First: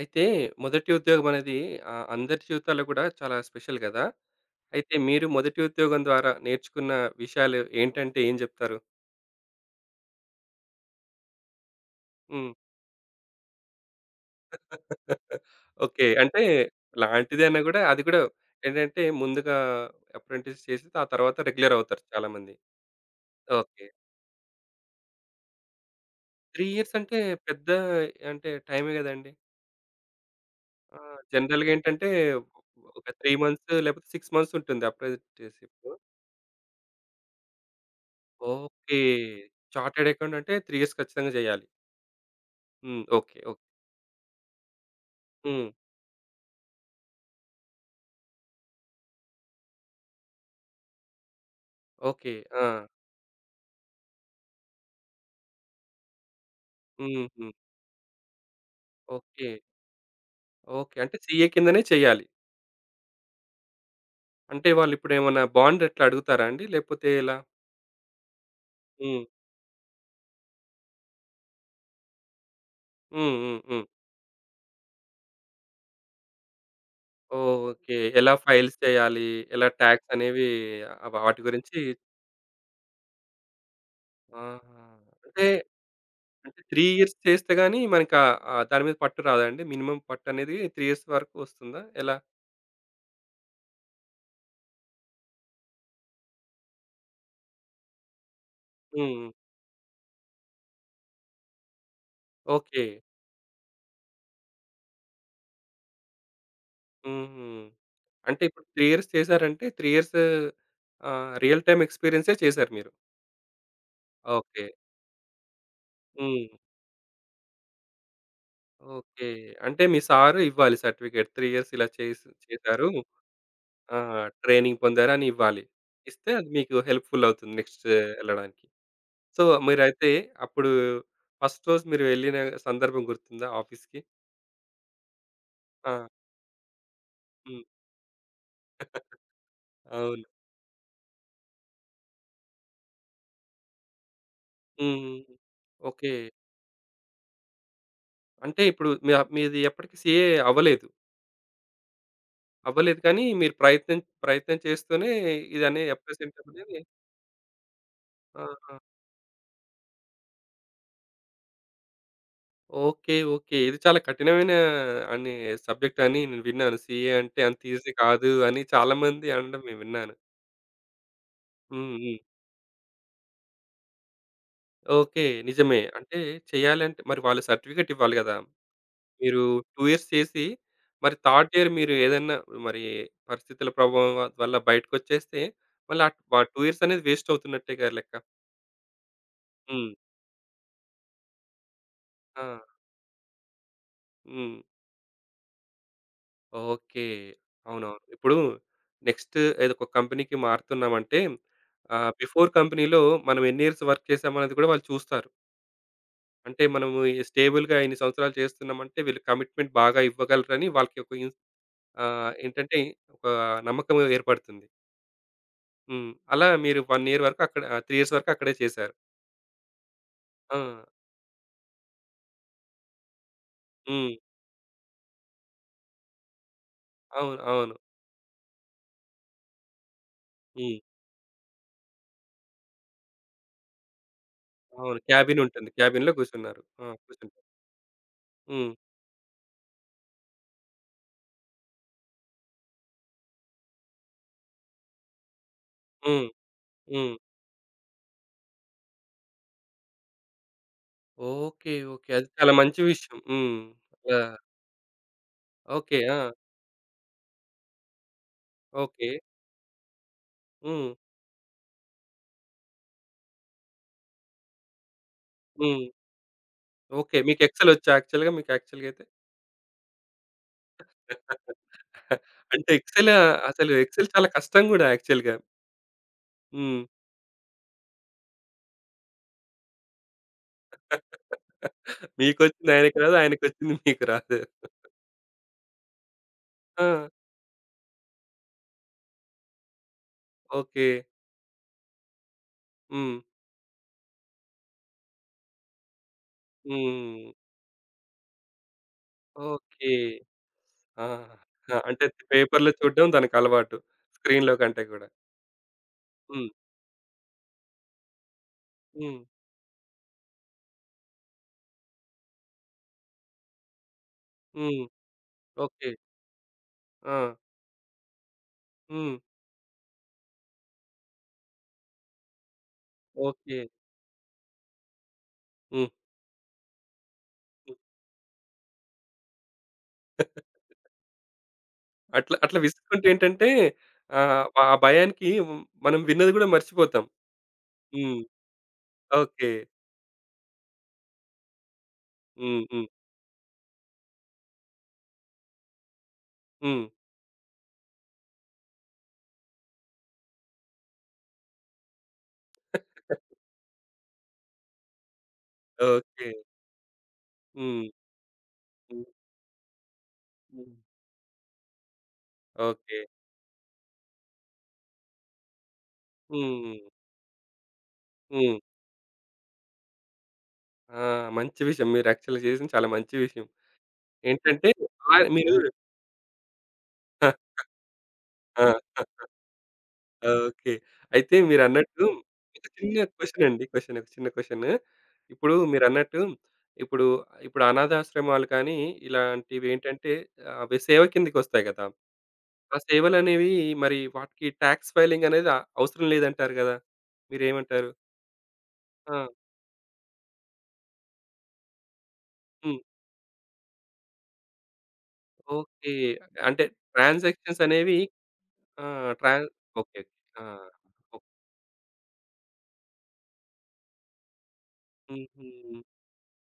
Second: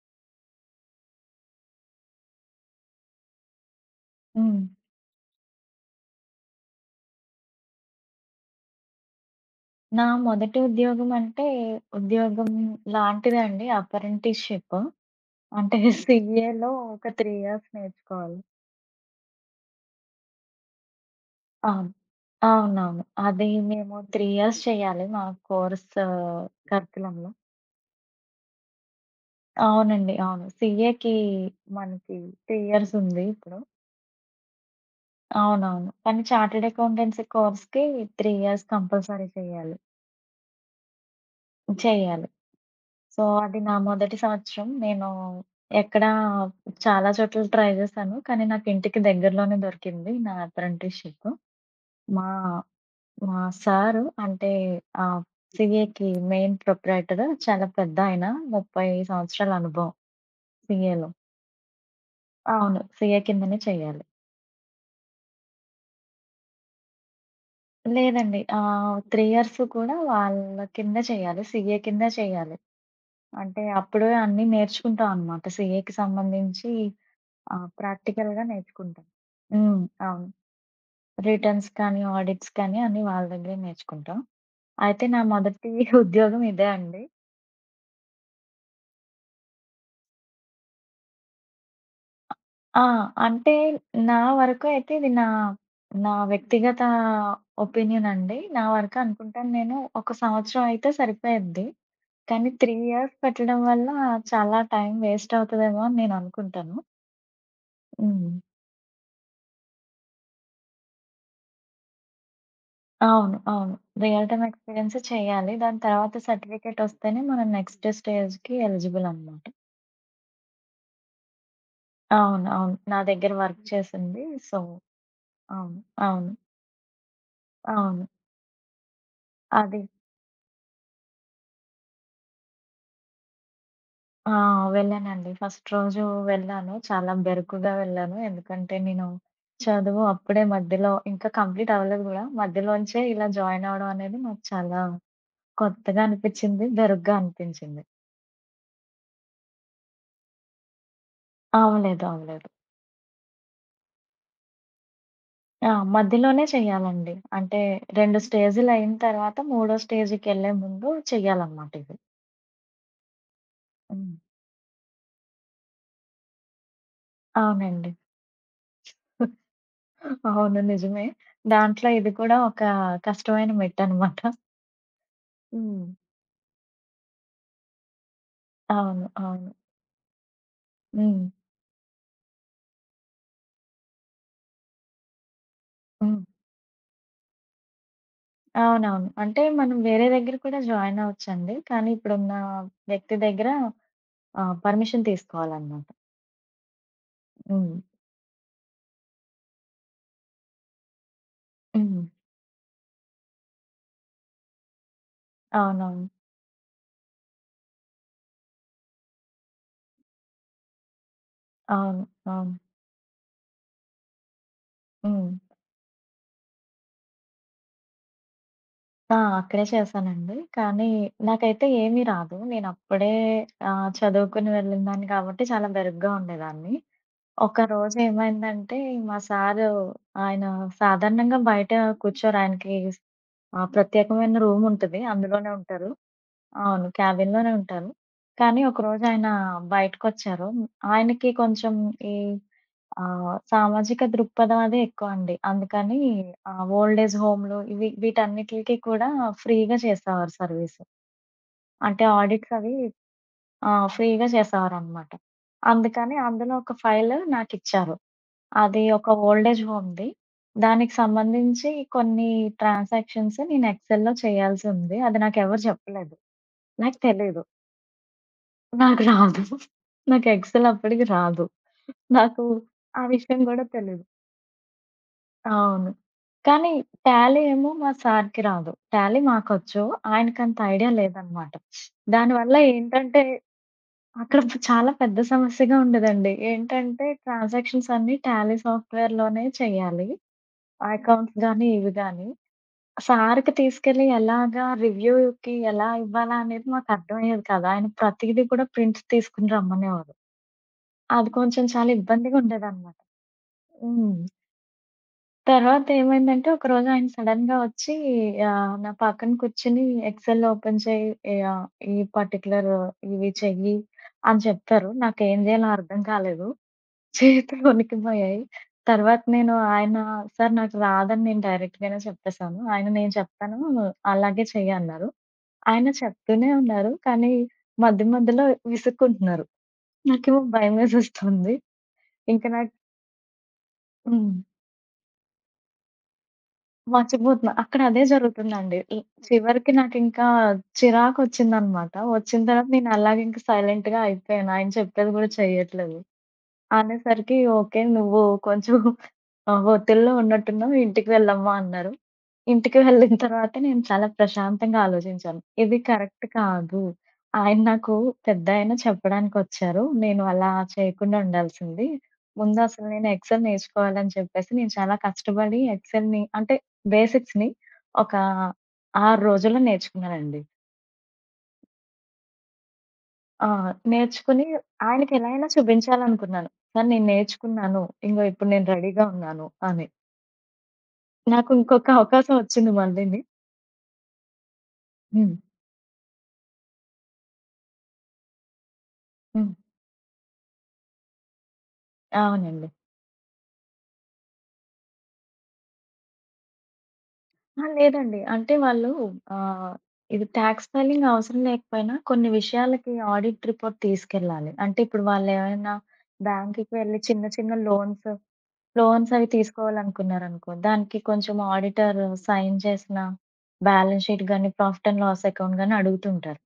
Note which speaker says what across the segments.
Speaker 1: అయితే మొదటి ఉద్యోగం అనేది అందరి జీవితాల్లో కూడా చాలా స్పెషల్ గదా!
Speaker 2: హ్మ్.
Speaker 1: అయితే మీరు మొదటి ఉద్యోగం ద్వారా నేర్చుకున్న విషయాలు ఏంటంటే ఏం జెప్తారు?
Speaker 2: నా మొదటి ఉద్యోగం అంటే, ఉద్యోగం
Speaker 1: హ్మ్.
Speaker 2: లాంటిదే అండి. అప్రెంటిస్‌షిప్. అంటే
Speaker 1: ఓకే. అంటే
Speaker 2: సీఏలో ఒక 3
Speaker 1: లాంటిదే అన్నా
Speaker 2: ఇయర్స్
Speaker 1: గూడా అది కూడా
Speaker 2: నేర్చుకోవాలి.
Speaker 1: ఏంటంటే ముందుగా అప్రెంటిస్ చేసి ఆ తర్వాత రెగ్యులర్
Speaker 2: అవును.
Speaker 1: అవుతారు చాలామంది.
Speaker 2: అవునవును. అది
Speaker 1: ఓకే.
Speaker 2: మేము 3 ఇయర్స్ చేయాలి మా కోర్స్
Speaker 1: 3 ఇయర్స్ అంటే
Speaker 2: కరిక్యులంలో.
Speaker 1: పెద్ద అంటే టైమే గదండీ!
Speaker 2: అవునండి. అవును.
Speaker 1: ఆ!
Speaker 2: సీఏకి
Speaker 1: జనరల్‌గా ఏంటంటే
Speaker 2: మనకి 3 ఇయర్స్
Speaker 1: ఒక
Speaker 2: ఉంది
Speaker 1: 3
Speaker 2: ఇప్పుడు.
Speaker 1: మంత్స్ లేకపోతే 6 మంత్స్ ఉంటుంది అప్రెంటిస్‌షిప్.
Speaker 2: అవునవును. కానీ చార్టర్డ్ అకౌంటెన్సీ కోర్స్‌కి 3 ఇయర్స్
Speaker 1: ఓకే.
Speaker 2: కంపల్సరీ చేయాలి.
Speaker 1: చార్టర్డ్ అకౌంటెంట్ అంటే 3 ఇయర్స్ ఖచ్చితంగా జేయాలి.
Speaker 2: చేయాలి.
Speaker 1: హ్మ్.
Speaker 2: So,
Speaker 1: okay. ఓకే.
Speaker 2: అది నా మొదటి సంవత్సరం. నేను
Speaker 1: హ్మ్.
Speaker 2: ఎక్కడా చాలా చోట్ల ట్రై జేశాను. కానీ నాకు ఇంటికి దగ్గరలోనే దొరికింది నా అప్రెంటిస్‌షిప్. మా
Speaker 1: ఓకే. ఆ!
Speaker 2: మా సారు అంటే ఆహ్, సీఏకి మెయిన్ ప్రొప్రైటర్
Speaker 1: హుహు.
Speaker 2: చాలా పెద్దాయన. 30
Speaker 1: ఓకే.
Speaker 2: సంవత్సరాల అనుభవం
Speaker 1: ఓకే.
Speaker 2: సీఏలో.
Speaker 1: అంటే సీఏ కిందనే చేయాలి.
Speaker 2: అవును. సీఏ కిందనే చేయాలి.
Speaker 1: అంటే వాళ్ళిప్పుడేమన్నా బాండ్ అట్లా అడుగుతారా అండి? లేపోతే ఎలా?
Speaker 2: లేదండి. 3
Speaker 1: హ్మ్.
Speaker 2: ఇయర్స్ కూడా వాళ్ళ కింద చేయాలి. సీఏ కింద చేయాలి.
Speaker 1: హ్మ్. హ్మ్.
Speaker 2: అంటే
Speaker 1: హ్మ్.
Speaker 2: అప్పుడే అన్నీ నేర్చుకుంటాం అనమాట. సీఏకి సంబంధించి ఆ!
Speaker 1: ఓకే. ఎలా
Speaker 2: ప్రాక్టికల్‌గా
Speaker 1: ఫైల్స్
Speaker 2: నేర్చుకుంటాం.
Speaker 1: చేయాలి? ఎలా
Speaker 2: హ్మ్.
Speaker 1: టాక్స్
Speaker 2: అవును.
Speaker 1: అనేవి వాటి
Speaker 2: రిటర్న్స్
Speaker 1: గురించి
Speaker 2: కానీ, ఆడిట్స్ కానీ అన్నీ వాళ్ళ దగ్గరే నేర్చుకుంటాం.
Speaker 1: ఆహా!
Speaker 2: అయితే నా
Speaker 1: అంటే,
Speaker 2: మొదటి ఉద్యోగం
Speaker 1: అంటే
Speaker 2: ఇదే
Speaker 1: 3
Speaker 2: అండి.
Speaker 1: ఇయర్స్ చేస్తే గాని మనకా దాని మీద పట్టు రాదా అండి? మినిమమ్ పట్టనేది 3 ఇయర్స్ వరకు వస్తుందా? ఎలా?
Speaker 2: ఆ! అంటే నా వరకు అయితే ఇది నా నా వ్యక్తిగత ఒపీనియన్ అండి. నా వరకు
Speaker 1: హ్మ్.
Speaker 2: అనుకుంటాను నేను. ఒక సంవత్సరం అయితే సరిపోయేది. కానీ 3
Speaker 1: ఓకే.
Speaker 2: ఇయర్స్ పెట్టడం వల్ల చాలా టైం వేస్ట్ అవుతదేమో అని నేను అనుకుంటాను.
Speaker 1: హుహు.
Speaker 2: హ్మ్.
Speaker 1: అంటే ఇప్పుడు 3 ఇయర్స్ చేశారంటే 3 ఇయర్స్ రియల్ టైమ్ ఎక్స్‌పీరియన్సే చేశారు మీరు.
Speaker 2: అవును. అవును. Real time
Speaker 1: okay.
Speaker 2: ఎక్స్‌పీరియన్స్ చేయాలి. దాని తర్వాత
Speaker 1: హ్మ్.
Speaker 2: సర్టిఫికేటొస్తేనే మనం నెక్స్ట్ స్టేజ్‌కి ఎలిజిబుల్
Speaker 1: ఓకే.
Speaker 2: అనమాట.
Speaker 1: అంటే మీ సారు ఇవ్వాలి సర్టిఫికేట్. 3 ఇయర్స్ ఇలా చేసి
Speaker 2: అవును. అవును.
Speaker 1: చేశారు.
Speaker 2: నా దగ్గర వర్క్
Speaker 1: ఆ!
Speaker 2: చేసింది. సో,
Speaker 1: ట్రైనింగ్ పొందారని ఇవ్వాలి.
Speaker 2: అవును.
Speaker 1: ఇస్తే
Speaker 2: అవును.
Speaker 1: అది మీకు హెల్ప్‌ఫుల్ అవుతుంది నెక్స్ట్
Speaker 2: అవును.
Speaker 1: ఎళ్ళడానికి. సో,
Speaker 2: అది
Speaker 1: మీరైతే అప్పుడు ఫస్ట్ రోజు మీరు వెళ్ళిన సందర్భం గుర్తుందా ఆఫీస్‌కి?
Speaker 2: ఆ! వెళ్ళానండి. ఫస్ట్
Speaker 1: ఆ!
Speaker 2: రోజు వెళ్ళాను. చాలా
Speaker 1: హ్మ్.
Speaker 2: బెరుకుగా వెళ్ళాను. ఎందుకంటే నేను చదువు
Speaker 1: అవును.
Speaker 2: అప్పుడే మధ్యలో ఇంకా కంప్లీట్ అవ్వలేదు గూడా. మధ్యలోంచే ఇలా జాయిన్ అవ్వడం అనేది నాకు చాలా
Speaker 1: హ్మ్.
Speaker 2: కొత్తగా
Speaker 1: ఓకే.
Speaker 2: అనిపిచ్చింది. బెరుగ్గా అనిపించింది.
Speaker 1: అంటే ఇప్పుడు మీ మీది ఎప్పటికి సీఏ అవ్వలేదు.
Speaker 2: అవ్వలేదు. అవ్వలేదు.
Speaker 1: అవ్వలేదు కానీ మీరు ప్రయత్నం ప్రయత్నం చేస్తూనే
Speaker 2: ఆ!
Speaker 1: ఇదనే ఎఫ్ఎస్
Speaker 2: మధ్యలోనే
Speaker 1: ఇంటర్ అనేది
Speaker 2: చెయ్యాలండి. అంటే 2
Speaker 1: ఆహా!
Speaker 2: స్టేజులయిన తర్వాత మూడో స్టేజ్‌కెళ్ళే ముందు చెయ్యాలనమాట ఇది.
Speaker 1: ఓకే. ఓకే. ఇది చాలా
Speaker 2: హ్మ్.
Speaker 1: కఠినమైన అని సబ్జెక్ట్ అని నేను విన్నాను. సీఏ అంటే అంత
Speaker 2: అవునండి.
Speaker 1: ఈజీ కాదు అని చాలామంది అనడం నేను విన్నాను.
Speaker 2: అవును. నిజమే. దాంట్లో
Speaker 1: హ్మ్.
Speaker 2: ఇది
Speaker 1: హ్మ్.
Speaker 2: కూడా ఒక కష్టమైన మెట్టనమాట.
Speaker 1: ఓకే. నిజమే.
Speaker 2: హ్మ్.
Speaker 1: అంటే చేయాలంటే మరి వాళ్ళు సర్టిఫికేట్ ఇవ్వాలి గదా!
Speaker 2: అవును.
Speaker 1: మీరు
Speaker 2: అవును.
Speaker 1: 2 ఇయర్స్ చేసి మరి
Speaker 2: హ్మ్.
Speaker 1: థర్డ్ ఇయర్ మీరు ఏదన్నా మరి పరిస్థితుల ప్రభావం వల్ల బయటకొచ్చేస్తే మళ్ళీ ఆ
Speaker 2: హ్మ్.
Speaker 1: 2 ఇయర్స్ అనేది వేస్ట్ అవుతున్నట్టేగా లెక్క.
Speaker 2: అవునవును. అంటే మనం
Speaker 1: హ్మ్.
Speaker 2: వేరే దగ్గర కూడా జాయిన్ అవ్వచ్చండి. కానీ ఇప్పుడున్న
Speaker 1: ఆ!
Speaker 2: వ్యక్తి దగ్గర
Speaker 1: హ్మ్.
Speaker 2: పర్మిషన్ తీసుకోవాలనమాట.
Speaker 1: ఓకే.
Speaker 2: హ్మ్.
Speaker 1: అవునవును. ఇప్పుడు నెక్స్ట్ ఏదో ఒక కంపెనీకి మారుతున్నామంటే
Speaker 2: హ్మ్.
Speaker 1: బిఫోర్ కంపెనీలో మనం ఎన్ని ఇయర్స్ వర్క్ చేసామనేది కూడా వాళ్ళు చూస్తారు.
Speaker 2: అవునవును.
Speaker 1: అంటే మనము స్టేబుల్‌గా ఇన్ని సంవత్సరాలు చేస్తున్నామంటే వీళ్ళు కమిట్మెంట్ బాగా ఇవ్వగలరని వాళ్ళకి ఒక ఇన్
Speaker 2: అవును. అవును.
Speaker 1: ఏంటంటే ఒక నమ్మకం ఏర్పడుతుంది.
Speaker 2: హ్మ్.
Speaker 1: హ్మ్. అలా మీరు 1 ఇయర్ వరకు అక్కడ 3 ఇయర్స్ వరకు అక్కడే చేశారు.
Speaker 2: ఆ! అక్కడే చేశానండి.
Speaker 1: ఆ!
Speaker 2: కానీ నాకైతే ఏమీ రాదు. నేనప్పుడే
Speaker 1: హ్మ్.
Speaker 2: చదువుకొని వెళ్ళినదాన్ని కాబట్టి చాలా బెరుగ్గా ఉండేదాన్ని.
Speaker 1: అవును. అవును.
Speaker 2: ఒకరోజు ఏమైందంటే మా సారు ఆయన
Speaker 1: హ్మ్.
Speaker 2: సాధారణంగా బయట కూర్చోరు. ఆయనకి ప్రత్యేకమైన
Speaker 1: అవును.
Speaker 2: రూముంటది. అందులోనే
Speaker 1: క్యాబినుంటుంది.
Speaker 2: ఉంటారు.
Speaker 1: క్యాబిన్‌లో కూర్చున్నారు. ఆ!
Speaker 2: అవును.
Speaker 1: కూర్చుంటారు.
Speaker 2: క్యాబిన్‌లోనే ఉంటారు. కానీ
Speaker 1: హ్మ్.
Speaker 2: ఒకరోజు ఆయన బయటకొచ్చారు. ఆయనకి కొంచెం ఈ ఆ! సామాజిక దృక్పథం అదే ఎక్కువండి. అందుకని
Speaker 1: హ్మ్.
Speaker 2: ఓల్డ్
Speaker 1: హ్మ్.
Speaker 2: ఏజ్ హోమ్‌లు ఇవి వీటన్నిటిలికి కూడా ఫ్రీగా చేసేవారు సర్వీసు.
Speaker 1: ఓకే.
Speaker 2: అంటే
Speaker 1: ఓకే. అది చాలా
Speaker 2: ఆడిట్స్ అవి
Speaker 1: మంచి విషయం. హ్మ్. అలా
Speaker 2: ఫ్రీగా చేసేవారనమాట.
Speaker 1: ఓకే.
Speaker 2: అందుకని
Speaker 1: ఆ!
Speaker 2: అందులో ఒక ఫైల్ నాకిచ్చారు. అది ఒక
Speaker 1: ఓకే.
Speaker 2: Old age హోమ్‌ది.
Speaker 1: హ్మ్.
Speaker 2: దానికి సంబంధించి కొన్ని ట్రాన్సాక్షన్స్ నేను ఎక్సెల్‌లో చేయాల్సి ఉంది. అది నాకెవరు
Speaker 1: హ్మ్.
Speaker 2: చెప్పలేదు. నాకు
Speaker 1: ఓకే. మీకు
Speaker 2: తెలీదు.
Speaker 1: ఎక్సెలొచ్చా యాక్చువల్‌గా మీకు యాక్చువల్‌గా
Speaker 2: నాకు
Speaker 1: అయితే?
Speaker 2: రాదు. నాకు ఎక్సెల్ అప్పటికి రాదు. నాకు
Speaker 1: అంటే
Speaker 2: ఆ
Speaker 1: ఎక్సెల్
Speaker 2: విషయం గూడా
Speaker 1: అసలు
Speaker 2: తెలీదు.
Speaker 1: ఎక్సెల్ చాలా కష్టం గూడా యాక్చువల్‌గా.
Speaker 2: అవును. కానీ
Speaker 1: హ్మ్.
Speaker 2: టాలీ ఏమో మా సార్‌కి రాదు. టాలీ మాకొచ్చు. ఆయనకంత ఐడియా లేదనమాట. దానివల్ల
Speaker 1: మీకొచ్చింది ఆయనకి రాదు.
Speaker 2: ఏంటంటే,
Speaker 1: ఆయనకొచ్చింది మీకు రాదు.
Speaker 2: అక్కడ చాలా పెద్ద సమస్యగా ఉండేదండి.
Speaker 1: ఆ!
Speaker 2: ఏంటంటే ట్రాన్సాక్షన్స్ అన్నీ టాలీ సాఫ్ట్‌వేర్‌లోనే చేయాలి.
Speaker 1: ఓకే.
Speaker 2: అకౌంట్స్ గానీ, ఇవి గానీ.
Speaker 1: హ్మ్.
Speaker 2: సార్‌కి తీసుకెళ్ళి ఎలాగా రివ్యూకి ఎలా ఇవ్వాలా అనేది
Speaker 1: హ్మ్.
Speaker 2: మాకర్థమయ్యేది కాదు. ఆయన ప్రతీదీ కూడా ప్రింట్స్ తీసుకొని
Speaker 1: ఓకే.
Speaker 2: రమ్మనేవారు.
Speaker 1: ఆ!
Speaker 2: అది కొంచెం
Speaker 1: ఆ!
Speaker 2: చాలా
Speaker 1: అంటే
Speaker 2: ఇబ్బందిగా
Speaker 1: పేపర్‌లో
Speaker 2: ఉండేదనమాట.
Speaker 1: చూడడం దానికలవాటు.
Speaker 2: హ్మ్.
Speaker 1: స్క్రీన్‌లో కంటే గూడా.
Speaker 2: తర్వాత
Speaker 1: హ్మ్.
Speaker 2: ఏమైందంటే, ఒకరోజు ఆయన సడెన్‌గా వచ్చి నా
Speaker 1: హ్మ్.
Speaker 2: పక్కన కూర్చొని ఎక్సెల్ ఓపెన్ చేయి, యాహ్, ఈ పర్టిక్యులర్ ఇవి చెయ్యి అని
Speaker 1: హ్మ్.
Speaker 2: చెప్పారు. నాకేం జేయాలో
Speaker 1: ఓకే.
Speaker 2: అర్థం కాలేదు.
Speaker 1: ఆ!
Speaker 2: చేతులు వణికిపోయాయి.
Speaker 1: హ్మ్.
Speaker 2: తర్వాత నేను ఆయన "సార్ నాకు రాదని నేను డైరెక్ట్‌గానే చెప్పేసాను. ఆయన నేను చెప్తాను
Speaker 1: ఓకే.
Speaker 2: అలాగే చెయ్యి" అన్నారు. ఆయన
Speaker 1: హ్మ్.
Speaker 2: చెప్తూనే ఉన్నారు. కానీ
Speaker 1: హ్మ్.
Speaker 2: మధ్య మధ్యలో విసుక్కుంటున్నారు. నాకేమో భయమేసేస్తుంది.
Speaker 1: అట్లా
Speaker 2: ఇంక
Speaker 1: అట్లా
Speaker 2: నాకు
Speaker 1: విసుక్కుంటే ఏంటంటే
Speaker 2: హ్మ్.
Speaker 1: ఆ భయానికి మనం విన్నది గూడా మర్చిపోతాం.
Speaker 2: మర్చిపోతున్నా. అక్కడ అదే
Speaker 1: హ్మ్.
Speaker 2: జరుగుతుందండి.
Speaker 1: ఓకే.
Speaker 2: చివరికి నాకింకా చిరాకొచ్చిందనమాట. వచ్చిన
Speaker 1: హ్మ్.
Speaker 2: తర్వాత
Speaker 1: హ్మ్.
Speaker 2: నేను అలాగే ఇంక సైలెంట్‌గా అయిపోయాను. ఆయన చెప్పేది గూడా చెయ్యట్లేదు.
Speaker 1: హ్మ్.
Speaker 2: అనేసరికి ఓకే. నువ్వు కొంచెం ఒత్తిడిలో ఉన్నట్టున్నావు. ఇంటికి వెళ్ళమ్మా అన్నారు. ఇంటికి వెళ్ళిన తర్వాత నేను చాలా ప్రశాంతంగా ఆలోచించాను. ఇది కరెక్ట్
Speaker 1: ఓకే.
Speaker 2: కాదు. ఆయన
Speaker 1: హ్మ్.
Speaker 2: నాకు పెద్దాయన
Speaker 1: హ్మ్.
Speaker 2: చెప్పడానికొచ్చారు. నేను అలా
Speaker 1: హ్మ్.
Speaker 2: చేయకుండా ఉండాల్సింది. ముందు అసలు
Speaker 1: ఓకే.
Speaker 2: నేను ఎక్సెల్ నేర్చుకోవాలని చెప్పేసి నేను చాలా కష్టపడి ఎక్సెల్‌ని అంటే
Speaker 1: హ్మ్.
Speaker 2: బేసిక్స్‌ని ఒక
Speaker 1: హ్మ్.
Speaker 2: 6 రోజుల్లో నేర్చుకున్నానండి.
Speaker 1: ఆ! మంచి విషయం. మీరు యాక్చువల్‌గా చేసింది చాలా మంచి విషయం.
Speaker 2: ఆ! నేర్చుకుని
Speaker 1: ఏంటంటే
Speaker 2: ఆయనకెలా అయినా
Speaker 1: మీరు
Speaker 2: చూపించాలనుకున్నాను. సార్ నేను
Speaker 1: ఆ!
Speaker 2: నేర్చుకున్నాను. ఇంగో ఇప్పుడు
Speaker 1: ఆ!
Speaker 2: నేను రెడీగా ఉన్నాను అని.
Speaker 1: ఓకే. అయితే
Speaker 2: నాకు ఇంకొక
Speaker 1: మీరన్నట్టు
Speaker 2: అవకాశం
Speaker 1: ఒక
Speaker 2: వచ్చింది
Speaker 1: చిన్న
Speaker 2: మళ్ళీని.
Speaker 1: క్వెషన్ అండి. క్వెషన్ ఒక చిన్న క్వెషన్.
Speaker 2: హ్మ్.
Speaker 1: ఇప్పుడు మీరన్నట్టు ఇప్పుడు, ఇప్పుడు అనాథాశ్రమాలు కానీ
Speaker 2: హ్మ్.
Speaker 1: ఇలాంటివేంటంటే అవి సేవ కిందకొస్తాయి కదా!
Speaker 2: అవునండి.
Speaker 1: ఆ సేవలనేవి మరి వాటికి టాక్స్ ఫైలింగ్ అనేది అవసరం లేదంటారు కదా!
Speaker 2: ఆ!
Speaker 1: మీరేమంటారు?
Speaker 2: లేదండి. అంటే వాళ్ళు
Speaker 1: ఆ!
Speaker 2: ఆహ్, ఇది టాక్స్ ఫైలింగ్ అవసరం లేకపోయినా కొన్ని
Speaker 1: హ్మ్.
Speaker 2: విషయాలకి ఆడిట్ రిపోర్ట్ తీసుకెళ్ళాలి. అంటే ఇప్పుడు వాళ్ళేమైనా
Speaker 1: ఓకే. అంటే
Speaker 2: బ్యాంక్‌కి వెళ్లి చిన్న చిన్న
Speaker 1: ట్రాన్సాక్షన్స్ అనేవి ఆ!
Speaker 2: లోన్స్ అవి
Speaker 1: ట్రాన్ ఓకే. ఓకే ఆ!
Speaker 2: తీసుకోవాలనుకున్నారనుకో, దానికి
Speaker 1: ఓహ్!
Speaker 2: కొంచెం ఆడిటర్ సైన్ చేసిన బ్యాలెన్స్ షీట్ గాని, ప్రాఫిట్ అండ్ లాస్
Speaker 1: హుహు.
Speaker 2: అకౌంట్ గాని అడుగుతుంటారు.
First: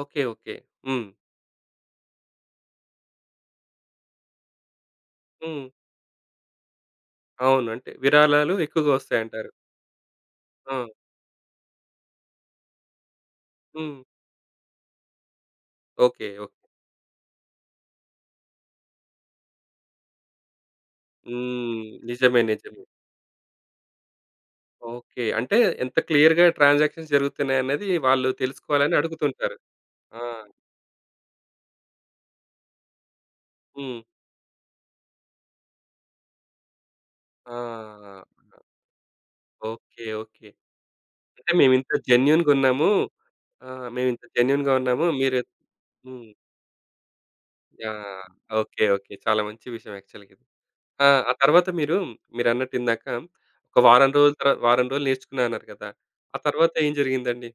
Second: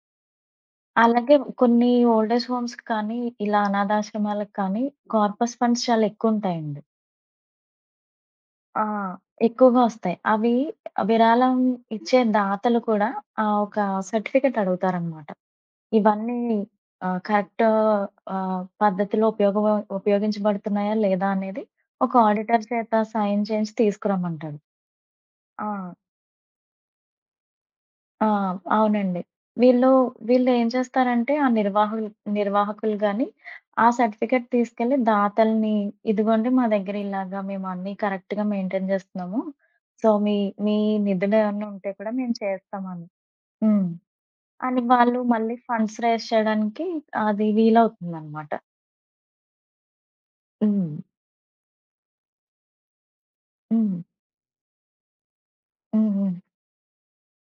Speaker 1: ఓకే. ఓకే. హ్మ్.
Speaker 2: అలాగే కొన్ని ఓల్డ్ ఏజ్ హోమ్స్‌కి కానీ, ఇలా అనాథాశ్రమాలకు కానీ, కార్పస్
Speaker 1: హ్మ్.
Speaker 2: ఫండ్స్ చాలా ఎక్కువుంటాయండి.
Speaker 1: అవును. అంటే విరాళాలు
Speaker 2: ఆ!
Speaker 1: ఎక్కువగా వస్తాయంటారు.
Speaker 2: ఎక్కువగా వస్తాయి. అవి
Speaker 1: ఆ!
Speaker 2: విరాళం ఇచ్చే దాతలు కూడా ఒక
Speaker 1: హ్మ్.
Speaker 2: సర్టిఫికేట్ అడుగుతారనమాట.
Speaker 1: ఓకే.
Speaker 2: ఇవన్నీ
Speaker 1: ఓకే.
Speaker 2: కరెక్ట్ పద్ధతిలో ఉపయోగించబడుతున్నాయా లేదా అనేది
Speaker 1: హ్మ్.
Speaker 2: ఒక
Speaker 1: నిజమే.
Speaker 2: ఆడిటర్
Speaker 1: నిజమే.
Speaker 2: చేత సైన్ చేయించి తీసుకురమ్మంటాడు.
Speaker 1: ఓకే. అంటే
Speaker 2: ఆ!
Speaker 1: ఎంత క్లియర్‌గా ట్రాన్సాక్షన్స్ జరుగుతున్నాయన్నది
Speaker 2: ఆ!
Speaker 1: వాళ్ళు తెలుసుకోవాలని
Speaker 2: అవునండి.
Speaker 1: అడుగుతుంటారు.
Speaker 2: వీళ్ళు
Speaker 1: ఆ!
Speaker 2: వీళ్ళేం చేస్తారంటే ఆ నిర్వాహకులు నిర్వాహకులు గాని, ఆ
Speaker 1: హ్మ్.
Speaker 2: సర్టిఫికేట్ తీసుకెళ్ళి దాతల్ని, "ఇదిగోండి మా దగ్గర ఇలాగా మేము అన్నీ
Speaker 1: ఆ!
Speaker 2: కరెక్ట్‌గా మెయింటైన్ జేస్తున్నాము.
Speaker 1: ఓకే.
Speaker 2: సో, మీ
Speaker 1: ఓకే.
Speaker 2: మీ
Speaker 1: అంటే
Speaker 2: నిధులేమన్నా
Speaker 1: మేమింత
Speaker 2: ఉంటే కూడా మేము
Speaker 1: జెన్యూన్‌గా ఉన్నాము.
Speaker 2: చేస్తామని."
Speaker 1: ఆ!
Speaker 2: హ్మ్.
Speaker 1: మేమింత జెన్యూన్‌గా
Speaker 2: అని
Speaker 1: ఉన్నాము.
Speaker 2: వాళ్ళు
Speaker 1: మీరు
Speaker 2: మళ్ళీ ఫండ్స్ రైజ్
Speaker 1: హ్మ్.
Speaker 2: చేయడానికి అది
Speaker 1: యాహ్!
Speaker 2: వీలవుతుందనమాట.
Speaker 1: ఓకే. ఓకే. చాలా మంచి విషయం యాక్చువల్‌గా ఇది.
Speaker 2: హ్మ్.
Speaker 1: ఆ! ఆ తర్వాత మీరు మీరన్నట్టు ఇందాక ఒక
Speaker 2: హ్మ్.
Speaker 1: వారం రోజుల తర్వా వారం రోజులు నేర్చుకున్నా అన్నారు కదా!
Speaker 2: హ్మ్. హ్మ్.
Speaker 1: ఆ తర్వాత ఏం జరిగిందండి?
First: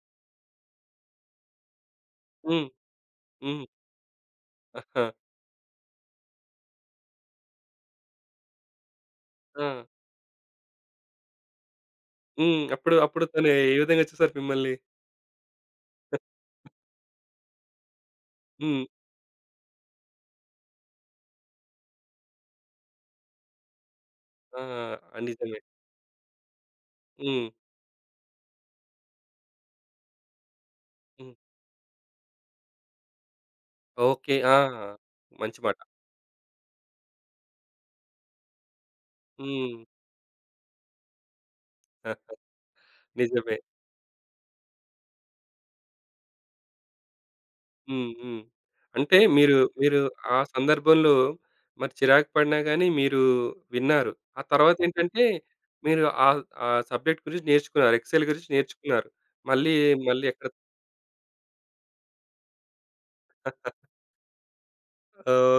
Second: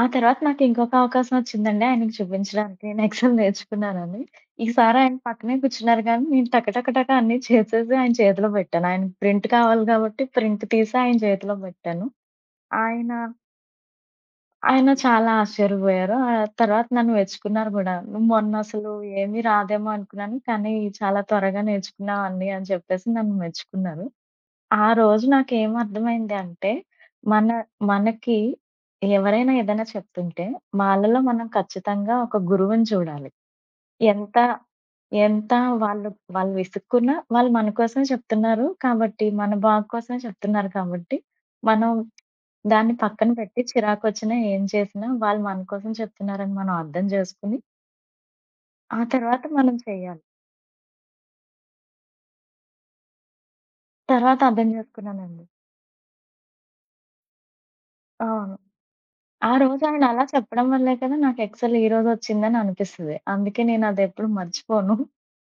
Speaker 2: ఆ తర్వాత నాకింకొక అవకాశం వచ్చిందండి ఆయనకి
Speaker 1: హ్మ్.
Speaker 2: చూపించడానికి. నేను ఎక్సెల్
Speaker 1: హ్మ్.
Speaker 2: నేర్చుకున్నానని. ఈసారి ఆయన పక్కనే కూర్చున్నారు గానీ, నేను టక టక టక అన్నీ చేసేసి ఆయన చేతిలో పెట్టాను. ఆయనకి ప్రింట్
Speaker 1: ఆ!
Speaker 2: కావాలి గాబట్టి, ప్రింట్ తీసి ఆయన చేతిలో పెట్టాను.
Speaker 1: హ్మ్. అప్పుడు
Speaker 2: ఆయన,
Speaker 1: అప్పుడు తను ఏ విధంగా చూసారు మిమ్మల్ని?
Speaker 2: ఆయన చాలా ఆశ్చర్యపోయారు. ఆ తర్వాత నన్ను మెచ్చుకున్నారు గూడా. "నువ్వు
Speaker 1: హ్మ్.
Speaker 2: మొన్నసలు ఏమీ రాదేమో అనుకున్నాను, కానీ చాలా త్వరగా నేర్చుకున్నావు అన్నీ" అని చెప్పేసి నన్ను మెచ్చుకున్నారు. ఆ
Speaker 1: ఆ!
Speaker 2: రోజు
Speaker 1: నిజమే.
Speaker 2: నాకేమర్థమైంది అంటే,
Speaker 1: హ్మ్.
Speaker 2: మన మనకి ఎవరైనా ఏదైనా చెప్తుంటే, వాళ్ళలో
Speaker 1: హ్మ్.
Speaker 2: మనం ఖచ్చితంగా ఒక గురువుని చూడాలి.
Speaker 1: ఓకే.
Speaker 2: ఎంత,
Speaker 1: ఆ!
Speaker 2: ఎంత
Speaker 1: మంచి మాట.
Speaker 2: వాళ్ళు వాళ్ళు విసుక్కున్నా, వాళ్ళు మన కోసమే చెప్తున్నారు కాబట్టి, మన
Speaker 1: హ్మ్.
Speaker 2: బాగు కోసమే చెప్తున్నారు కాబట్టి, మనం దాన్ని పక్కన
Speaker 1: నిజమే.
Speaker 2: పెట్టి చిరాకొచ్చినా, ఏం చేసినా వాళ్ళు మన కోసం చెప్తున్నారని మనం అర్థం జేసుకొని,
Speaker 1: హ్మ్. హ్మ్.
Speaker 2: ఆ
Speaker 1: అంటే
Speaker 2: తర్వాత
Speaker 1: మీరు
Speaker 2: మనం
Speaker 1: మీరు
Speaker 2: చేయాలి.
Speaker 1: ఆ సందర్భంలో మరి చిరాకు పడినా గాని మీరు విన్నారు.
Speaker 2: తర్వాత
Speaker 1: ఆ
Speaker 2: అర్థం
Speaker 1: తర్వాతేంటంటే
Speaker 2: జేసుకున్నానండి.
Speaker 1: మీరు ఆ సబ్జెక్ట్ గురించి నేర్చుకున్నారు.
Speaker 2: ఆ!
Speaker 1: ఎక్సెల్ గురించి నేర్చుకున్నారు.
Speaker 2: ఆ
Speaker 1: మళ్ళీ
Speaker 2: రోజు ఆవిడ అలా
Speaker 1: మళ్ళీ ఎక్కడ
Speaker 2: చెప్పడం వల్లే కదా నాకు ఎక్సెల్ ఈరోజొచ్చిందని అనిపిస్తది. అందుకే నేనదెప్పుడు మర్చిపోను.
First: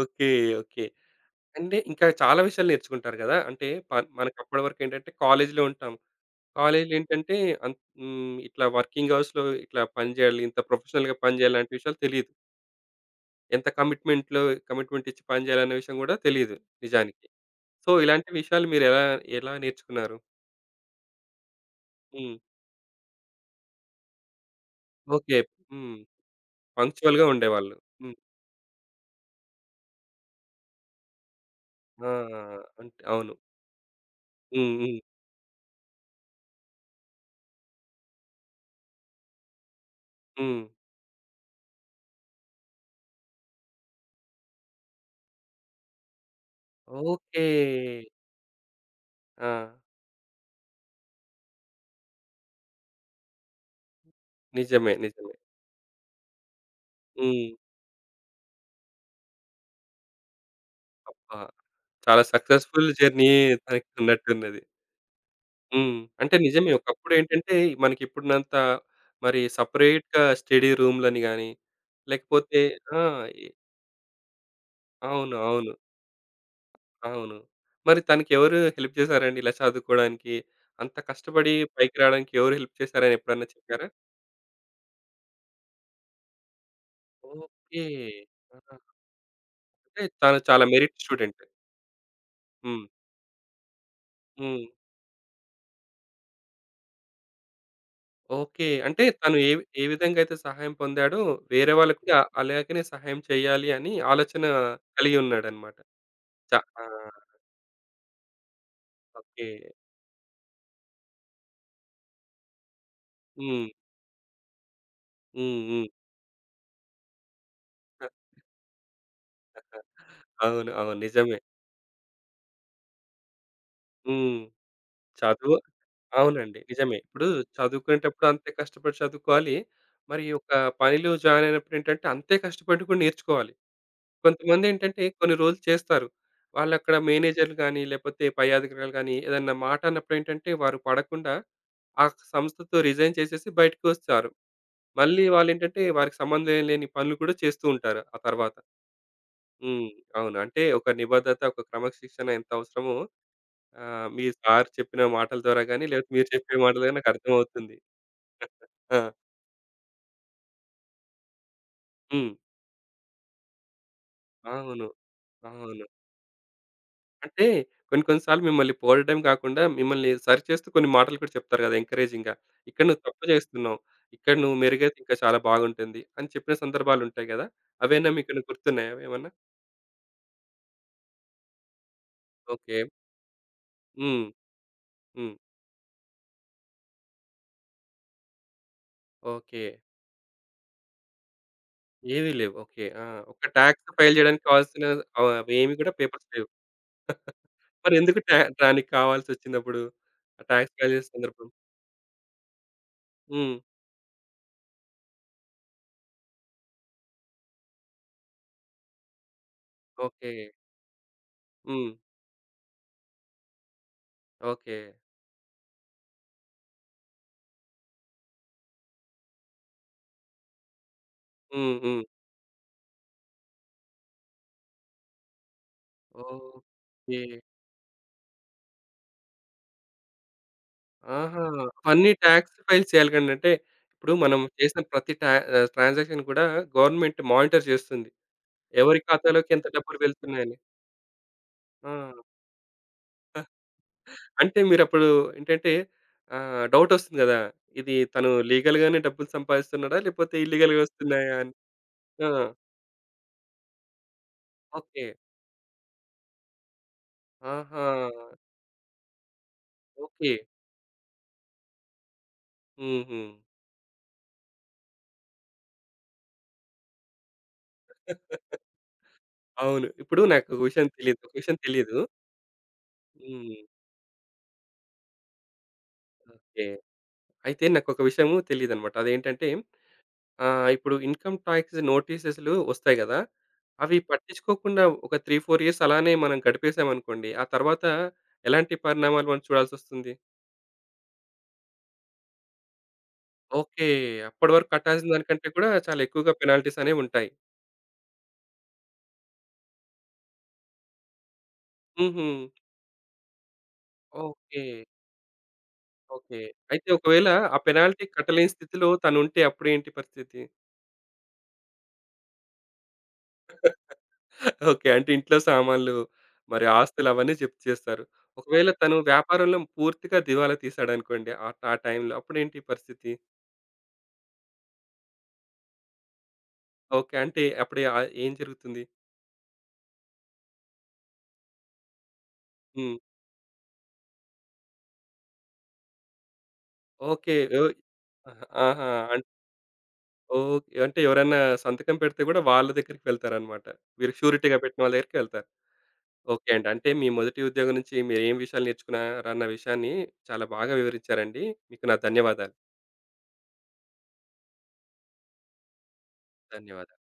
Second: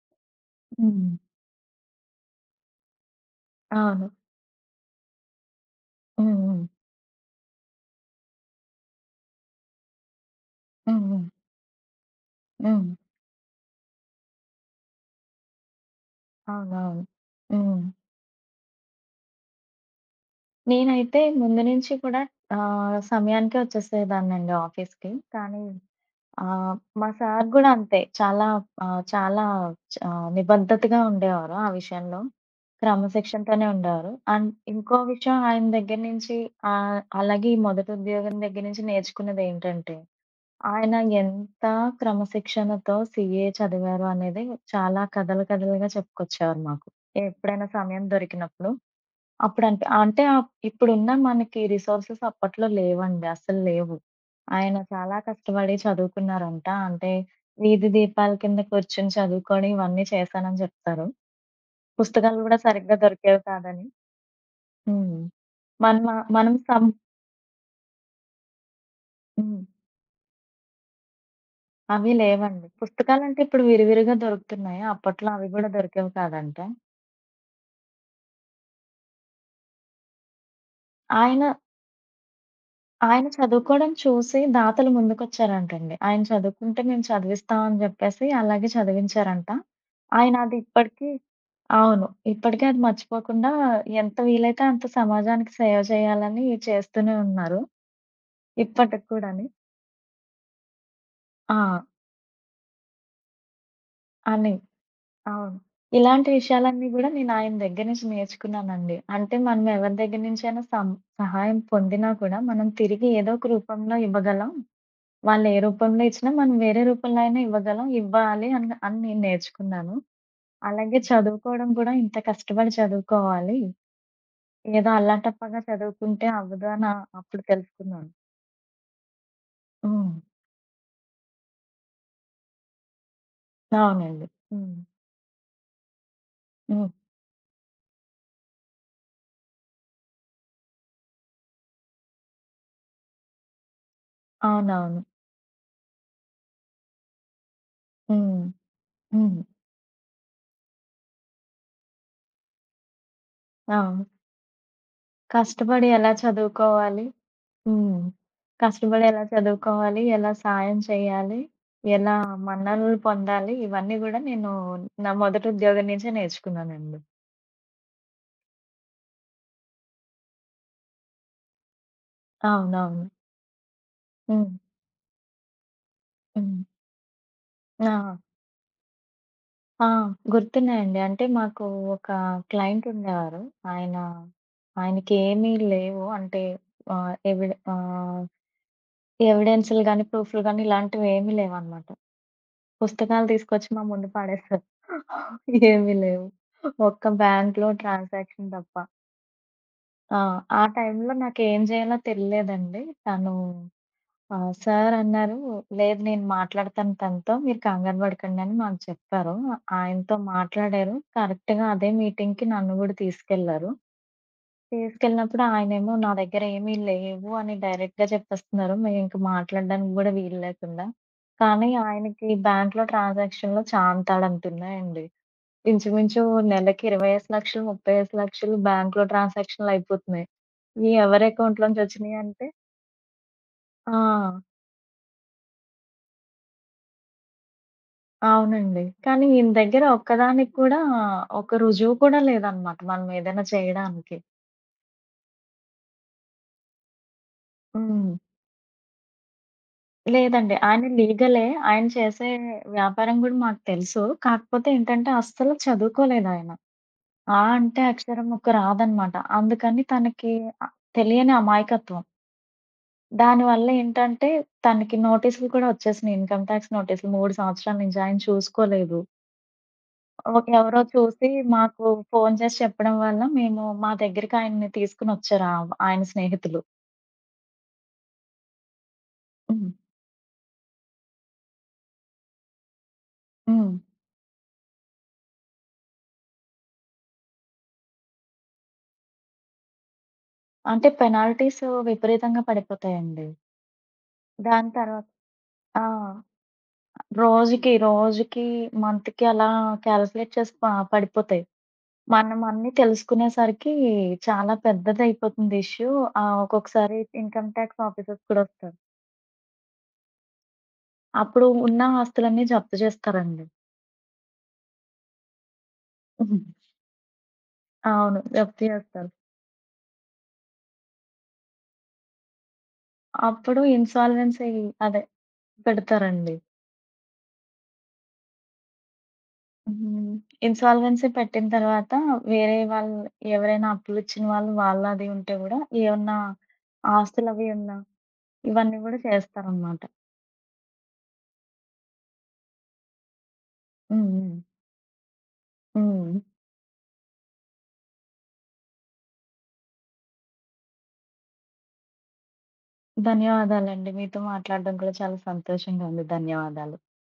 Speaker 1: ఓకే. ఓకే.
Speaker 2: హ్మ్.
Speaker 1: అంటే ఇంకా చాలా విషయాలు నేర్చుకుంటారు గదా! అంటే ప
Speaker 2: అవును.
Speaker 1: మనకప్పటి వరకేంటంటే కాలేజీలో ఉంటాం.
Speaker 2: హ్మ్. హ్మ్.
Speaker 1: కాలేజీలో ఏంటంటే అన్ హ్మ్. ఇట్లా వర్కింగ్ అవర్స్‌లో ఇట్లా పని చేయాలి, ఇంత
Speaker 2: హ్మ్.
Speaker 1: ప్రొఫెషనల్‌గా
Speaker 2: హ్మ్.
Speaker 1: పని చేయాలి లాంటి విషయాలు తెలీదు.
Speaker 2: హ్మ్.
Speaker 1: ఎంత కమిట్మెంట్‌లో కమిట్మెంట్ ఇచ్చి పని చేయాలనే విషయం కూడా తెలీదు
Speaker 2: అవునవును.
Speaker 1: నిజానికి.
Speaker 2: హ్మ్.
Speaker 1: సో, ఇలాంటి విషయాలు మీరు ఎలా ఎలా నేర్చుకున్నారు?
Speaker 2: నేనైతే ముందు నుంచి కూడా
Speaker 1: హ్మ్.
Speaker 2: సమయానికే వచ్చేసేదాన్నండి ఆఫీస్‌కి.
Speaker 1: ఓకే.
Speaker 2: కానీ
Speaker 1: హ్మ్.
Speaker 2: ఆహ్, మా
Speaker 1: పంక్చువల్‌గా
Speaker 2: సార్ గూడా
Speaker 1: ఉండేవాళ్ళు.
Speaker 2: అంతే.
Speaker 1: హ్మ్.
Speaker 2: చాలా నిబద్ధతగా ఉండేవారు ఆ
Speaker 1: ఆ!
Speaker 2: విషయంలో.
Speaker 1: అంటే అవును.
Speaker 2: క్రమశిక్షణతోనే ఉండేవారు. అండ్
Speaker 1: హ్మ్. హ్మ్.
Speaker 2: ఇంకో విషయం ఆయన దగ్గర నుంచి అలాగే ఈ మొదటి ఉద్యోగం దగ్గర నుంచి నేర్చుకున్నదేంటంటే
Speaker 1: హ్మ్.
Speaker 2: ఆయన ఎంత క్రమశిక్షణతో సీఏ చదివారు అనేది చాలా కథలు కథలుగా చెప్పుకొచ్చేవారు మాకు.
Speaker 1: ఓకే.
Speaker 2: ఎప్పుడైనా సమయం దొరికినప్పుడు.
Speaker 1: ఆ!
Speaker 2: అప్పుడంటే అంటే ఇప్పుడున్న మనకి రిసోర్సెస్ అప్పట్లో లేవండి. అస్సలు లేవు. ఆయన
Speaker 1: నిజమే.
Speaker 2: చాలా
Speaker 1: నిజమే.
Speaker 2: కష్టపడి చదువుకున్నారంట. అంటే
Speaker 1: హ్మ్.
Speaker 2: వీధి దీపాల కింద కూర్చొని చదువుకోవడం ఇవన్నీ చేశానని చెప్తారు.
Speaker 1: అబ్బా! చాలా
Speaker 2: పుస్తకాలు గూడా
Speaker 1: సక్సెస్‌ఫుల్
Speaker 2: సరిగ్గా
Speaker 1: జర్నీ
Speaker 2: దొరికేవి కాదని.
Speaker 1: తనకున్నట్టున్నది.
Speaker 2: హ్మ్.
Speaker 1: హ్మ్.
Speaker 2: మనం
Speaker 1: అంటే
Speaker 2: మనం
Speaker 1: నిజమే.
Speaker 2: సం
Speaker 1: ఒకప్పుడేంటంటే మనకిప్పుడున్నంత మరి
Speaker 2: హ్మ్.
Speaker 1: సెపరేట్‌గా స్టడీ రూమ్‌లని గాని,
Speaker 2: అవి
Speaker 1: లేకపోతే
Speaker 2: లేవండి.
Speaker 1: ఆ!
Speaker 2: పుస్తకాలంటే
Speaker 1: ఎ
Speaker 2: ఇప్పుడు విరివిరిగా దొరుకుతున్నాయి. అప్పట్లో
Speaker 1: అవును.
Speaker 2: అవి గూడా
Speaker 1: అవును.
Speaker 2: దొరికేవి కాదంట.
Speaker 1: అవును. మరి తనకెవరు హెల్ప్ చేశారండి ఇలా చదువుకోవడానికి? అంత
Speaker 2: ఆయన,
Speaker 1: కష్టపడి పైకి రావడానికి ఎవరు హెల్ప్ చేశారని
Speaker 2: ఆయన
Speaker 1: ఎప్పుడన్నా చెప్పారా?
Speaker 2: చదువుకోవడం చూసి దాతలు ముందుకొచ్చారంటండి. ఆయన చదువుకుంటే మేము చదివిస్తాం అని
Speaker 1: ఓకే.
Speaker 2: జెప్పేసి అలాగే
Speaker 1: ఆహా!
Speaker 2: చదివించారంట.
Speaker 1: అంటే
Speaker 2: ఆయన
Speaker 1: తను
Speaker 2: అది
Speaker 1: చాలా మెరిట్
Speaker 2: ఇప్పటికి
Speaker 1: స్టూడెంట్.
Speaker 2: అవును. ఇప్పటికీ అది
Speaker 1: హ్మ్.
Speaker 2: మర్చిపోకుండా ఎంత
Speaker 1: హ్మ్.
Speaker 2: వీలైతే అంత సమాజానికి సేవ చేయాలని చేస్తూనే ఉన్నారు.
Speaker 1: ఓకే. అంటే
Speaker 2: ఇప్పటికి
Speaker 1: తను
Speaker 2: కూడాని.
Speaker 1: ఏ ఏ విధంగా అయితే సహాయం పొందాడో,
Speaker 2: ఆ!
Speaker 1: వేరే వాళ్ళకి కూడా అలాగనే సహాయం చేయాలి అని ఆలోచన
Speaker 2: అని.
Speaker 1: కలిగి
Speaker 2: అవును.
Speaker 1: ఉన్నాడన్నమాట.
Speaker 2: ఇలాంటి
Speaker 1: చ ఆ!
Speaker 2: విషయాలన్నీ గూడా నేను ఆయన దగ్గర నుంచి నేర్చుకున్నానండి. అంటే
Speaker 1: ఓకే.
Speaker 2: మనం ఎవరి దగ్గర నుంచైనా సహాయం పొందినా కూడా మనం తిరిగి ఏదో ఒక
Speaker 1: హ్మ్.
Speaker 2: రూపంలో ఇవ్వగలం. వాళ్ళు ఏ
Speaker 1: హ్మ్. హ్మ్.
Speaker 2: రూపంలో ఇచ్చినా మనం వేరే రూపంలో అయినా ఇవ్వగలం. ఇవ్వాలి అని అని నేను నేర్చుకున్నాను.
Speaker 1: అవును. అవును.
Speaker 2: అలాగే
Speaker 1: నిజమే.
Speaker 2: చదువుకోవడం కూడా ఇంత కష్టపడి చదువుకోవాలి.
Speaker 1: హ్మ్.
Speaker 2: ఏదో
Speaker 1: చదువు
Speaker 2: అల్లాటప్పగా చదువుకుంటే
Speaker 1: అవునండి.
Speaker 2: అవ్వదు అని
Speaker 1: నిజమే. ఇప్పుడు
Speaker 2: అప్పుడు తెలుసుకున్నాను.
Speaker 1: చదువుకునేటప్పుడు అంతే కష్టపడి చదువుకోవాలి.
Speaker 2: హ్మ్.
Speaker 1: మరి ఒక పనిలో జాయిన్ అయినప్పుడేంటంటే అంతే కష్టపడి కూడా నేర్చుకోవాలి.
Speaker 2: అవునండి. హ్మ్.
Speaker 1: కొంతమందేంటంటే కొన్ని రోజులు చేస్తారు.
Speaker 2: హ్మ్.
Speaker 1: వాళ్ళక్కడ మేనేజర్‌లు గాని, లేపోతే పై అధికారులు గాని ఏదన్నా మాట అన్నప్పుడేంటంటే వారు పడకుండా ఆ సంస్థతో రిజైన్ చేసేసి బయటికొస్తారు.
Speaker 2: అవునవును.
Speaker 1: మళ్ళీ వాళ్ళేంటంటే వారికి సంబంధం లేని పనులు కూడా చేస్తూ ఉంటారు ఆ
Speaker 2: హ్మ్.
Speaker 1: తర్వాత.
Speaker 2: హ్మ్.
Speaker 1: హ్మ్. అవును. అంటే ఒక నిబద్ధత, ఒక క్రమశిక్షణ ఎంత అవసరమో
Speaker 2: అవును.
Speaker 1: మీ సార్ చెప్పిన మాటల ద్వారా గాని,
Speaker 2: కష్టపడి ఎలా
Speaker 1: లేకపోతే మీరు చెప్పే మాటలు గాని
Speaker 2: చదువుకోవాలి?
Speaker 1: నాకు అర్థమవుతుంది.
Speaker 2: హ్మ్.
Speaker 1: ఆ!
Speaker 2: కష్టపడి ఎలా చదువుకోవాలి? ఎలా సాయం చేయాలి? ఎలా
Speaker 1: హ్మ్.
Speaker 2: మన్ననలు పొందాలి? ఇవన్నీ గూడా నేను
Speaker 1: అవును.
Speaker 2: నా మొదటి
Speaker 1: అవును.
Speaker 2: ఉద్యోగం నుంచే నేర్చుకున్నానండి.
Speaker 1: అంటే కొన్ని కొన్ని సార్లు మిమ్మల్ని పొగడటం కాకుండా మిమ్మల్ని సరిచేస్తూ కొన్ని మాటలు కూడా చెప్తారు కదా! ఎంకరేజింగ్‌గా. ఇక్కడ నువ్వు
Speaker 2: అవునవును.
Speaker 1: తప్పు చేస్తున్నావు. ఇక్కడ
Speaker 2: హ్మ్.
Speaker 1: నువ్వు మెరుగైతే ఇంకా చాలా బాగుంటుంది అని చెప్పిన
Speaker 2: హ్మ్.
Speaker 1: సందర్భాలుంటాయి కదా!
Speaker 2: ఆ!
Speaker 1: అవేనా మీకు గుర్తున్నాయా ఏమన్నా?
Speaker 2: ఆ! గుర్తున్నాయండి. అంటే మాకు ఒక
Speaker 1: ఓకే.
Speaker 2: క్లయింట్ ఉండేవారు. ఆయన
Speaker 1: హ్మ్. హ్మ్.
Speaker 2: ఆయనకేమీ లేవు. అంటే ఆహ్, ఎవిడ ఆహ్,
Speaker 1: ఓకే.
Speaker 2: ఎవిడెన్స్‌లు గాని, ప్రూఫ్‌లు గాని ఇలాంటివేమీ లేవనమాట.
Speaker 1: ఏవి లేవు. ఓకే. ఆ!
Speaker 2: పుస్తకాలు
Speaker 1: ఒక
Speaker 2: తీసుకొచ్చి మా
Speaker 1: టాక్స్
Speaker 2: ముందు
Speaker 1: ఫైల్ చేయడానికి
Speaker 2: పడేస్తారు.
Speaker 1: కావాల్సిన అవేమి కూడా
Speaker 2: ఏమి
Speaker 1: పేపర్స్
Speaker 2: లేవు.
Speaker 1: లేవు.
Speaker 2: ఒక్క బ్యాంక్‌లో
Speaker 1: మరెందుకు టా
Speaker 2: ట్రాన్సాక్షన్ తప్ప.
Speaker 1: దానికి కావాల్సొచ్చిందప్పుడు?
Speaker 2: ఆ!
Speaker 1: ఆ
Speaker 2: ఆ
Speaker 1: టాక్స్ ఫైల్ చేసే
Speaker 2: టైంలో
Speaker 1: సందర్భం?
Speaker 2: నాకేం చేయాలో తెలియలేదండి. తను
Speaker 1: హ్మ్.
Speaker 2: సార్ అన్నారు, "లేదు నేను మాట్లాడతాను తనతో. మీరు కంగారు పడకండి" అని మాకు చెప్పారు. ఆయనతో
Speaker 1: ఓకే.
Speaker 2: మాట్లాడారు. కరెక్ట్‌గా
Speaker 1: హ్మ్.
Speaker 2: అదే మీటింగ్‌కి నన్ను కూడా తీసుకెళ్లారు.
Speaker 1: ఓకే.
Speaker 2: తీసుకెళ్ళినప్పుడు ఆయనేమో నా దగ్గర ఏమీ లేవు అని డైరెక్ట్‌గా చెప్పేస్తున్నారు. మేమింక మాట్లాడడానికి గూడా వీలు లేకుండా. కానీ
Speaker 1: హ్మ్. హ్మ్.
Speaker 2: ఆయనకి బ్యాంక్‌లో ట్రాన్సాక్షన్‌లో చాంతాడంతున్నాయండి. ఇంచుమించు నెలకి
Speaker 1: ఓకే.
Speaker 2: 25,00,000, 35,00,000 బ్యాంక్‌లో ట్రాన్సాక్షన్‌లు అయిపోతున్నాయి. ఇయి ఎవరి
Speaker 1: ఆహా!
Speaker 2: అకౌంట్‌లోంచి
Speaker 1: అవన్నీ
Speaker 2: ఒచ్చినియంటే
Speaker 1: టాక్స్ ఫైల్ చేయాలి గానీ అంటే,
Speaker 2: ఆ!
Speaker 1: ఇప్పుడు మనం చేసిన ప్రతి టా ట్రాన్సాక్షన్ కూడా గవర్నమెంట్ మానిటర్ చేస్తుంది.
Speaker 2: అవునండి.
Speaker 1: ఎవరి
Speaker 2: కానీ ఈయన
Speaker 1: ఖాతాలోకి ఎంత
Speaker 2: దగ్గర
Speaker 1: డబ్బులు
Speaker 2: ఒక్కదానికి
Speaker 1: వెళ్తున్నాయని.
Speaker 2: కూడా ఒక
Speaker 1: ఆ!
Speaker 2: రుజువు కూడా లేదనమాట. మనమేదైనా చేయడానికి.
Speaker 1: అంటే మీరప్పుడు ఏంటంటే డౌటొస్తుంది గదా! ఇది
Speaker 2: హ్మ్.
Speaker 1: తను లీగల్‌గానే డబ్బులు సంపాదిస్తున్నాడా? లేపోతే
Speaker 2: లేదండి.
Speaker 1: ఇల్లీగల్‌గా
Speaker 2: ఆయన
Speaker 1: వస్తున్నాయా
Speaker 2: లీగలే.
Speaker 1: అని?
Speaker 2: ఆయన
Speaker 1: ఆ!
Speaker 2: చేసే వ్యాపారం గూడా మాకు తెలుసు. కాకపోతే
Speaker 1: ఓకే.
Speaker 2: ఏంటంటే అస్సలు చదువుకోలేదాయన. ఆ అంటే
Speaker 1: ఆహా!
Speaker 2: అక్షరం ముక్క రాదనమాట. అందుకని
Speaker 1: ఓకే.
Speaker 2: తనకి తెలియని అమాయకత్వం.
Speaker 1: హుహు.
Speaker 2: దానివల్ల ఏంటంటే తనకి నోటీసులు కూడా వచ్చేసినియి. ఇన్‌కమ్ టాక్స్ నోటీసులు 3 సంవత్సరాల నుంచి. ఆయన చూసుకోలేదు.
Speaker 1: అవును. ఇప్పుడు నాకొక
Speaker 2: ఎవరో
Speaker 1: విషయం తెలీదు.
Speaker 2: చూసి
Speaker 1: ఒక విషయం
Speaker 2: మాకు
Speaker 1: తెలీదు.
Speaker 2: ఫోను చేసి చెప్పడం వల్ల
Speaker 1: హ్మ్.
Speaker 2: మేము మా దగ్గరికి ఆయన్ని తీసుకొనొచ్చారు. ఆయన స్నేహితులు.
Speaker 1: ఓకే. అయితే నాకొక విషయము తెలీదనమాట. అదేంటంటే
Speaker 2: హ్మ్.
Speaker 1: ఇప్పుడు ఇన్‌కమ్ టాక్స్ నోటీసెస్‌లు ఒస్తాయి గదా!
Speaker 2: హ్మ్.
Speaker 1: అవి పట్టించుకోకుండా ఒక 3, 4 ఇయర్స్ అలానే మనం గడిపేసామనుకోండి, ఆ తర్వాత ఎలాంటి పరిణామాలు మనం చూడాల్సొస్తుంది?
Speaker 2: అంటే పెనాల్టీస్ విపరీతంగా పడిపోతాయండి.
Speaker 1: ఓకే. అప్పటి వరకు
Speaker 2: దాని తర్వా
Speaker 1: కట్టాల్సిన దానికంటే కూడా
Speaker 2: ఆ!
Speaker 1: చాలా ఎక్కువగా పెనాల్టీస్ అనేవుంటాయి.
Speaker 2: రోజుకి, మంత్‌కి అలా కాలిక్యులేట్ చేసి పడిపోతాయి.
Speaker 1: హుహు.
Speaker 2: మనం అన్నీ తెలుసుకునేసరికి చాలా
Speaker 1: ఓకే.
Speaker 2: పెద్దదయిపోతుంది ఇష్యూ.
Speaker 1: ఓకే. అయితే
Speaker 2: ఒక్కొక్కసారి
Speaker 1: ఒకవేళ
Speaker 2: ఇన్‌కమ్
Speaker 1: ఆ
Speaker 2: టాక్స్
Speaker 1: పెనాల్టీ
Speaker 2: ఆఫీసర్స్ కూడా
Speaker 1: కట్టలేని
Speaker 2: వస్తారు.
Speaker 1: స్థితిలో తనుంటే అప్పుడేంటి పరిస్థితి?
Speaker 2: అప్పుడు ఉన్న ఆస్తులన్నీ జప్తు జేస్తారండి.
Speaker 1: ఓకే. అంటే ఇంట్లో సామాన్లు, మరి ఆస్తులు అవన్నీ జప్తు చేస్తారు.
Speaker 2: అవును. జప్తు
Speaker 1: ఒకవేళ తను
Speaker 2: జేస్తారు.
Speaker 1: వ్యాపారంలో పూర్తిగా దివాలా తీశాడనుకోండి ఆ ఆ టైంలో అప్పుడేంటి పరిస్థితి?
Speaker 2: అప్పుడు ఇన్సాల్వెన్సీ అదే పెడతారండి.
Speaker 1: ఓకే. అంటే అప్పుడు ఏం జరుగుతుంది?
Speaker 2: హ్మ్. ఇన్సాల్వెన్సీ పెట్టిన తర్వాత వేరే
Speaker 1: హ్మ్.
Speaker 2: వాళ్ళు ఎవరైనా అప్పులిచ్చిన వాళ్ళు వాళ్ళది ఉంటే గూడా ఏమన్నా
Speaker 1: ఓకే.
Speaker 2: ఆస్తులవి ఉన్న
Speaker 1: ఓహ్!
Speaker 2: ఇవన్నీ
Speaker 1: ఆహా!
Speaker 2: గూడా
Speaker 1: అన్
Speaker 2: చేస్తారనమాట.
Speaker 1: ఓకే. అంటే ఎవరైనా సంతకం పెడితే కూడా వాళ్ళ దగ్గరికి వెళ్తారన్నమాట.
Speaker 2: హ్మ్.
Speaker 1: వీరు
Speaker 2: హ్మ్.
Speaker 1: షూరిటీగా పెట్టిన వాళ్ళ దగ్గరికి వెళ్తారు.
Speaker 2: హ్మ్.
Speaker 1: ఓకే అండి. అంటే మీ మొదటి ఉద్యోగం నుంచి మీరేం విషయాలు నేర్చుకున్నారన్న విషయాన్ని చాలా బాగా వివరించారండి. మీకు నా ధన్యవాదాలు.
Speaker 2: ధన్యవాదాలండి. మీతో మాట్లాడడం కూడా చాలా సంతోషంగా ఉంది. ధన్యవాదాలు.
Speaker 1: ధన్యవాదాలు.